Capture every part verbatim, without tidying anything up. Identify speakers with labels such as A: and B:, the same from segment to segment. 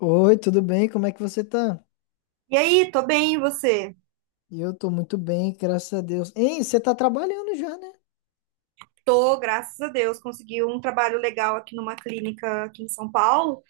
A: Oi, tudo bem? Como é que você tá?
B: E aí, tô bem, e você?
A: Eu tô muito bem, graças a Deus. Ei, você tá trabalhando já, né?
B: Tô, graças a Deus, consegui um trabalho legal aqui numa clínica aqui em São Paulo.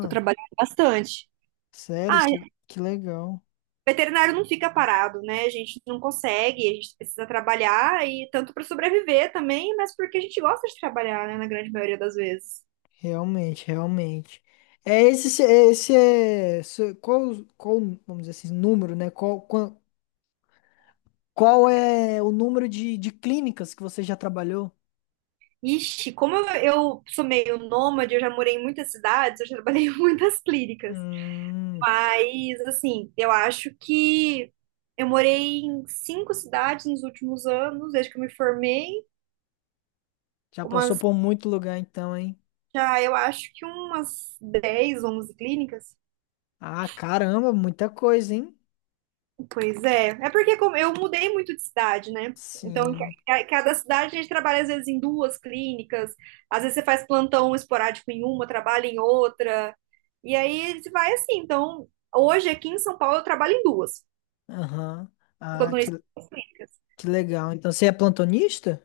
B: Tô trabalhando bastante.
A: sério,
B: Ah,
A: que, que legal.
B: veterinário não fica parado, né? A gente não consegue, a gente precisa trabalhar e tanto para sobreviver também, mas porque a gente gosta de trabalhar, né, na grande maioria das vezes.
A: Realmente, realmente. É esse, se- é esse é. Se- Qual, qual, vamos dizer assim, número, né? Qual, qual, qual é o número de, de clínicas que você já trabalhou?
B: Ixi, como eu, eu sou meio nômade, eu já morei em muitas cidades, eu já trabalhei em muitas clínicas.
A: Hum,
B: Mas, assim, eu acho que eu morei em cinco cidades nos últimos anos, desde que eu me formei.
A: Já passou
B: Umas,
A: por muito lugar então, hein?
B: já, eu acho que umas dez, onze clínicas.
A: Ah, caramba, muita coisa, hein?
B: Pois é. É porque como eu mudei muito de cidade, né? Então, ca-
A: Sim.
B: ca- cada cidade a gente trabalha às vezes em duas clínicas, às vezes você faz plantão esporádico em uma, trabalha em outra. E aí você vai assim. Então, hoje aqui em São Paulo eu trabalho em duas.
A: Aham.
B: Sou
A: Ah, que,
B: plantonista.
A: que legal. Então você é plantonista?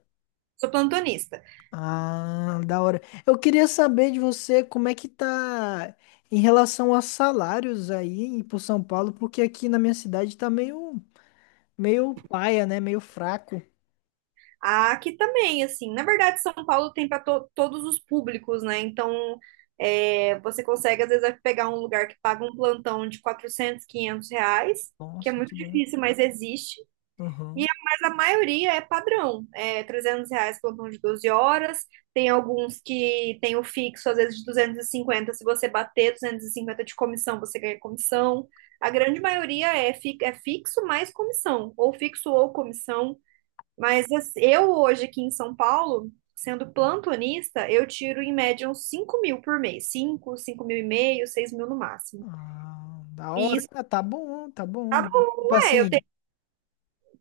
B: Sou plantonista.
A: Ah, da hora. Eu queria saber de você como é que tá em relação a salários aí em- pro São Paulo, porque aqui na minha cidade tá meio, meio paia, né? Meio fraco.
B: Ah, aqui também, assim, na verdade, São Paulo tem para todos os públicos, né? Então, é, você consegue, às vezes, pegar um lugar que paga um plantão de quatrocentos quinhentos reais, que é
A: Nossa,
B: muito
A: que bom.
B: difícil, mas existe. E, a-
A: Aham.
B: mas a maioria é padrão, é trezentos reais plantão de doze horas, tem alguns que tem o fixo, às vezes, de duzentos e cinquenta se você bater duzentos e cinquenta de comissão, você ganha comissão. A grande maioria é, fi- é fixo mais comissão, ou fixo ou comissão. Mas assim, eu hoje aqui em São Paulo, sendo plantonista, eu tiro em média uns cinco mil por mês. Cinco, cinco mil e meio, seis mil no máximo.
A: Ah, da
B: E
A: hora.
B: isso
A: Ah, tá bom, tá bom,
B: tá
A: né? Tipo
B: bom, é. Eu
A: assim,
B: te-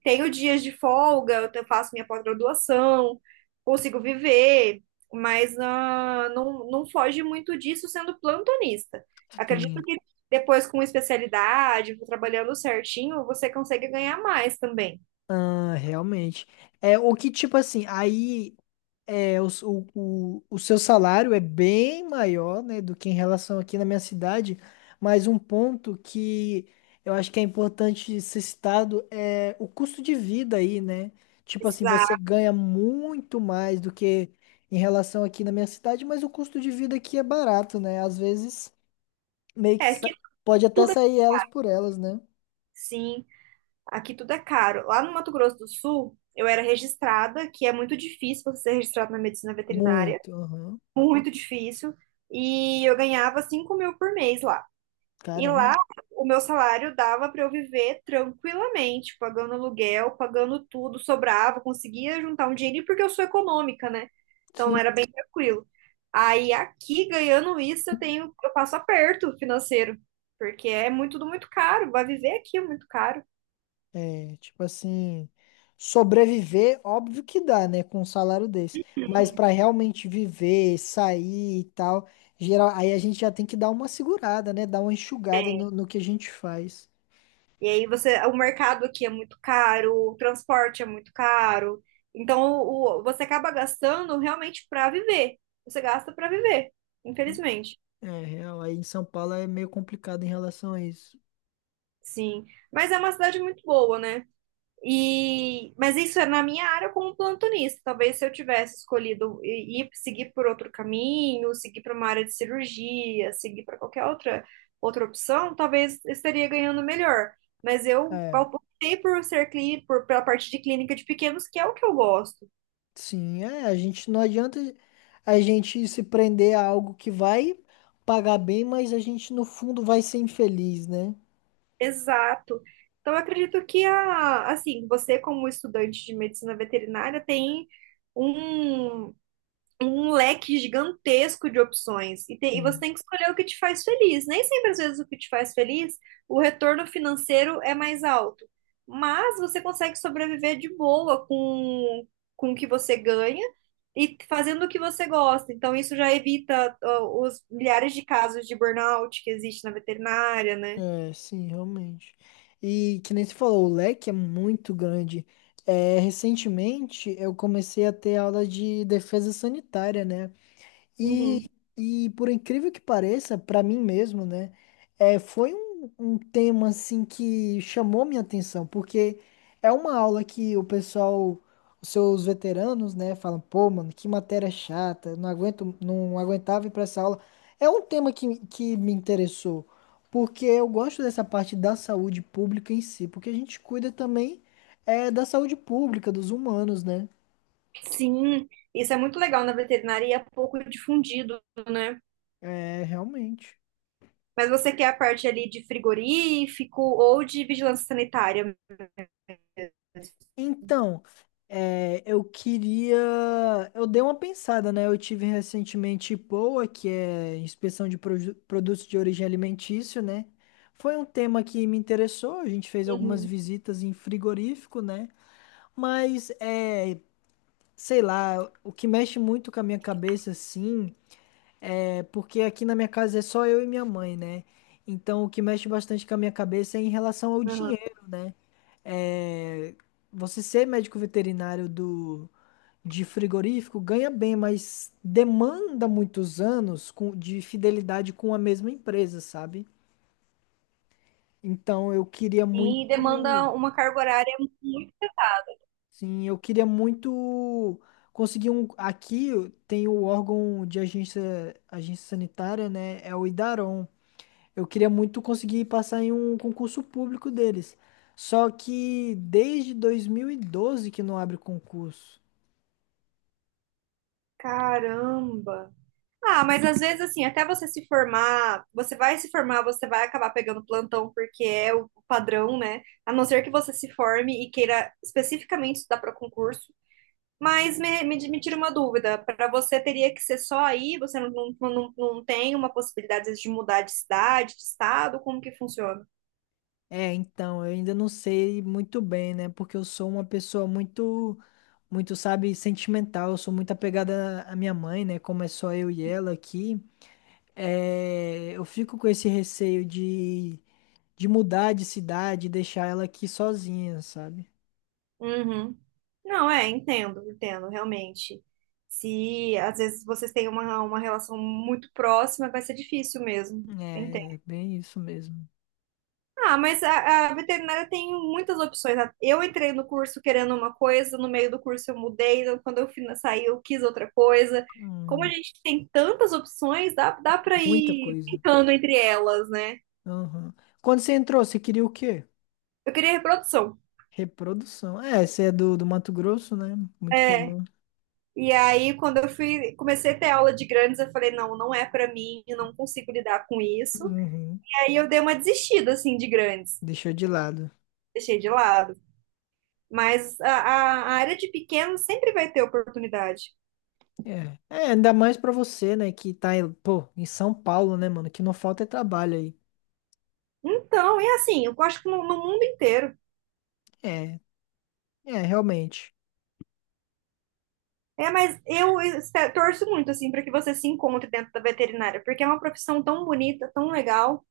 B: Tenho dias de folga, eu te- faço minha pós-graduação, consigo viver, mas ah, não, não foge muito disso sendo plantonista. Acredito
A: sim,
B: que depois com especialidade, trabalhando certinho, você consegue ganhar mais também.
A: ah, realmente. É, o que tipo assim, aí. É, o, o, o, o seu salário é bem maior, né, do que em relação aqui na minha cidade, mas um ponto que eu acho que é importante ser citado é o custo de vida aí, né? Tipo assim, você
B: Exato.
A: ganha muito mais do que em relação aqui na minha cidade, mas o custo de vida aqui é barato, né? Às vezes meio que
B: É que
A: sa- pode até
B: tudo é
A: sair elas por elas, né?
B: assim. Aqui tudo é caro. Lá no Mato Grosso do Sul, eu era registrada, que é muito difícil você ser registrado na medicina veterinária,
A: Muito, aham.
B: muito difícil, e eu ganhava cinco mil por mês lá. E
A: Caramba.
B: lá, o meu salário dava para eu viver tranquilamente, pagando aluguel, pagando tudo, sobrava, conseguia juntar um dinheirinho, porque eu sou econômica, né? Então
A: Sim.
B: era bem tranquilo. Aí aqui, ganhando isso, eu tenho, eu passo aperto financeiro, porque é muito, tudo muito caro, vai viver aqui é muito caro.
A: É, tipo assim, sobreviver, óbvio que dá, né, com um salário desse. Mas pra realmente viver, sair e tal, geral, aí a gente já tem que dar uma segurada, né, dar uma enxugada no, no que a gente faz.
B: E aí você, o mercado aqui é muito caro, o transporte é muito caro. Então o, o- você acaba gastando realmente para viver. Você gasta para viver, infelizmente.
A: É, real, aí em São Paulo é meio complicado em relação a isso.
B: Sim, mas é uma cidade muito boa, né? E, mas isso é na minha área como plantonista. Talvez se eu tivesse escolhido i- ir seguir por outro caminho, seguir para uma área de cirurgia, seguir para qualquer outra outra opção, talvez estaria ganhando melhor. Mas eu
A: É,
B: optei por ser clínico, por, pela parte de clínica de pequenos, que é o que eu gosto.
A: sim, é, a gente não adianta a gente se prender a algo que vai pagar bem, mas a gente no fundo vai ser infeliz, né?
B: Exato. Então eu acredito que a, assim, você como estudante de medicina veterinária tem um um leque gigantesco de opções e, tem- e você tem que escolher o que te faz feliz. Nem sempre, às vezes, o que te faz feliz, o retorno financeiro é mais alto, mas você consegue sobreviver de boa com, com o que você ganha e fazendo o que você gosta. Então, isso já evita, ó, os milhares de casos de burnout que existe na veterinária, né?
A: É, sim, realmente. E que nem você falou, o leque é muito grande. É, recentemente eu comecei a ter aula de defesa sanitária, né? E,
B: Uhum.
A: e por incrível que pareça, pra mim mesmo, né, é, foi um, um tema assim que chamou minha atenção, porque é uma aula que o pessoal, os seus veteranos, né, falam, pô, mano, que matéria chata, não aguento, não aguentava ir pra essa aula. É um tema que, que me interessou, porque eu gosto dessa parte da saúde pública em si, porque a gente cuida também, é, da saúde pública, dos humanos, né?
B: Sim, isso é muito legal na veterinária e é pouco difundido, né?
A: É, realmente.
B: Mas você quer a parte ali de frigorífico ou de vigilância sanitária.
A: Então, é, eu queria. Eu dei uma pensada, né? Eu tive recentemente IPOA, que é Inspeção de Produ- Produtos de Origem Alimentício, né? Foi um tema que me interessou. A gente fez algumas
B: Uhum.
A: visitas em frigorífico, né? Mas, é, sei lá, o que mexe muito com a minha cabeça, assim, é porque aqui na minha casa é só eu e minha mãe, né? Então, o que mexe bastante com a minha cabeça é em relação ao
B: Aham.
A: dinheiro, né? é, Você ser médico veterinário do, de frigorífico ganha bem, mas demanda muitos anos com- de fidelidade com a mesma empresa, sabe? Então eu queria
B: E
A: muito,
B: demanda uma carga horária muito.
A: sim, eu queria muito conseguir um. Aqui tem o órgão de agência, agência sanitária, né? É o Idaron. Eu queria muito conseguir passar em um concurso público deles. Só que desde dois mil e doze que não abre concurso.
B: Caramba. Ah, mas às vezes, assim, até você se formar, você vai se formar, você vai acabar pegando plantão, porque é o padrão, né? A não ser que você se forme e queira especificamente estudar para concurso. Mas me, me, me tira uma dúvida: para você teria que ser só aí? Você não, não, não, não tem uma possibilidade às vezes, de mudar de cidade, de estado? Como que funciona?
A: É, então, eu ainda não sei muito bem, né? Porque eu sou uma pessoa muito, muito, sabe, sentimental. Eu sou muito apegada à minha mãe, né? Como é só eu e ela aqui. É, eu fico com esse receio de, de mudar de cidade e deixar ela aqui sozinha, sabe?
B: Uhum. Não, é, entendo, entendo, realmente. Se às vezes vocês têm uma, uma relação muito próxima, vai ser difícil mesmo. Entendo.
A: É, é bem isso mesmo.
B: Ah, mas a, a veterinária tem muitas opções, né? Eu entrei no curso querendo uma coisa, no meio do curso eu mudei, então, quando eu fui sair eu quis outra coisa. Como a
A: Hum,
B: gente tem tantas opções, dá, dá para
A: Muita
B: ir
A: coisa.
B: brincando entre elas, né?
A: Aham. Quando você entrou, você queria o quê?
B: Eu queria reprodução.
A: Reprodução. É, você é do, do Mato Grosso, né? Muito comum.
B: E aí, quando eu fui, comecei a ter aula de grandes, eu falei, não, não é pra mim, eu não consigo lidar com isso.
A: Uhum.
B: Aí eu dei uma desistida, assim, de grandes.
A: Deixou de lado.
B: Deixei de lado. Mas a, a- a área de pequeno sempre vai ter oportunidade.
A: É, é, ainda mais pra você, né, que tá, em- pô, em São Paulo, né, mano, que não falta é trabalho aí.
B: Então, é assim, eu acho que no, no mundo inteiro.
A: É, é, realmente,
B: É, mas eu espe- torço muito, assim, para que você se encontre dentro da veterinária, porque é uma profissão tão bonita, tão legal.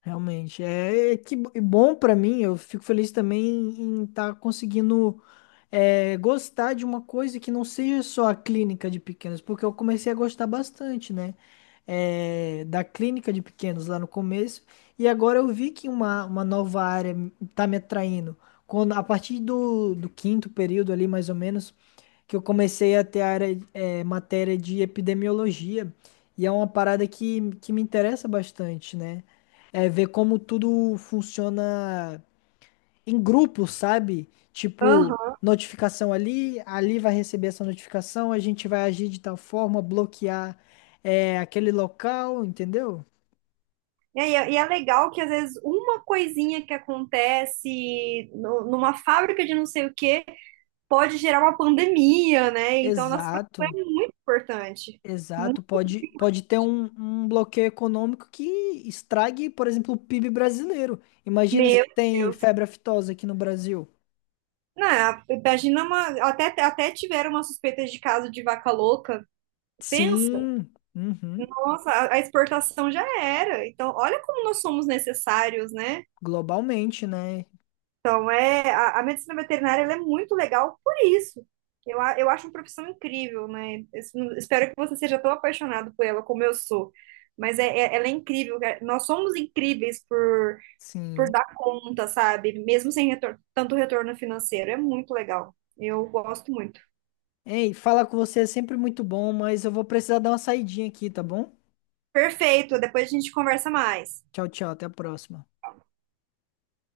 A: realmente. É, é que bo- e bom pra mim, eu fico feliz também em estar conseguindo, é, gostar de uma coisa que não seja só a clínica de pequenos, porque eu comecei a gostar bastante, né, é, da clínica de pequenos lá no começo, e agora eu vi que uma, uma nova área tá me atraindo. Quando, a partir do, do quinto período ali, mais ou menos, que eu comecei a ter área, é, matéria de epidemiologia, e é uma parada que, que me interessa bastante, né? É ver como tudo funciona em grupo, sabe? Tipo,
B: Aham.
A: notificação ali, ali vai receber essa notificação, a gente vai agir de tal forma, bloquear, é, aquele local, entendeu?
B: E, é, e é legal que, às vezes, uma coisinha que acontece no- numa fábrica de não sei o quê pode gerar uma pandemia, né? Então, a nossa
A: Exato.
B: profissão é muito importante. Muito,
A: Exato, pode, pode ter um, um bloqueio econômico que estrague, por exemplo, o PIB brasileiro. Imagina
B: meu
A: se tem
B: Deus.
A: febre aftosa aqui no Brasil.
B: Não, a- imagina uma. Até, até tiveram uma suspeita de caso de vaca louca. Pensa,
A: Sim, uhum,
B: nossa, a, a exportação já era. Então, olha como nós somos necessários, né?
A: globalmente, né?
B: Então, é, a, a medicina veterinária ela é muito legal por isso. Eu, a- eu acho uma profissão incrível, né? Eu espero que você seja tão apaixonado por ela como eu sou. Mas é, é- ela é incrível, cara. Nós somos incríveis por, por
A: Sim.
B: dar conta, sabe? Mesmo sem retor- tanto retorno financeiro. É muito legal. Eu gosto muito.
A: Ei, falar com você é sempre muito bom, mas eu vou precisar dar uma saidinha aqui, tá bom?
B: Perfeito, depois a gente conversa mais.
A: Tchau, tchau, até a próxima.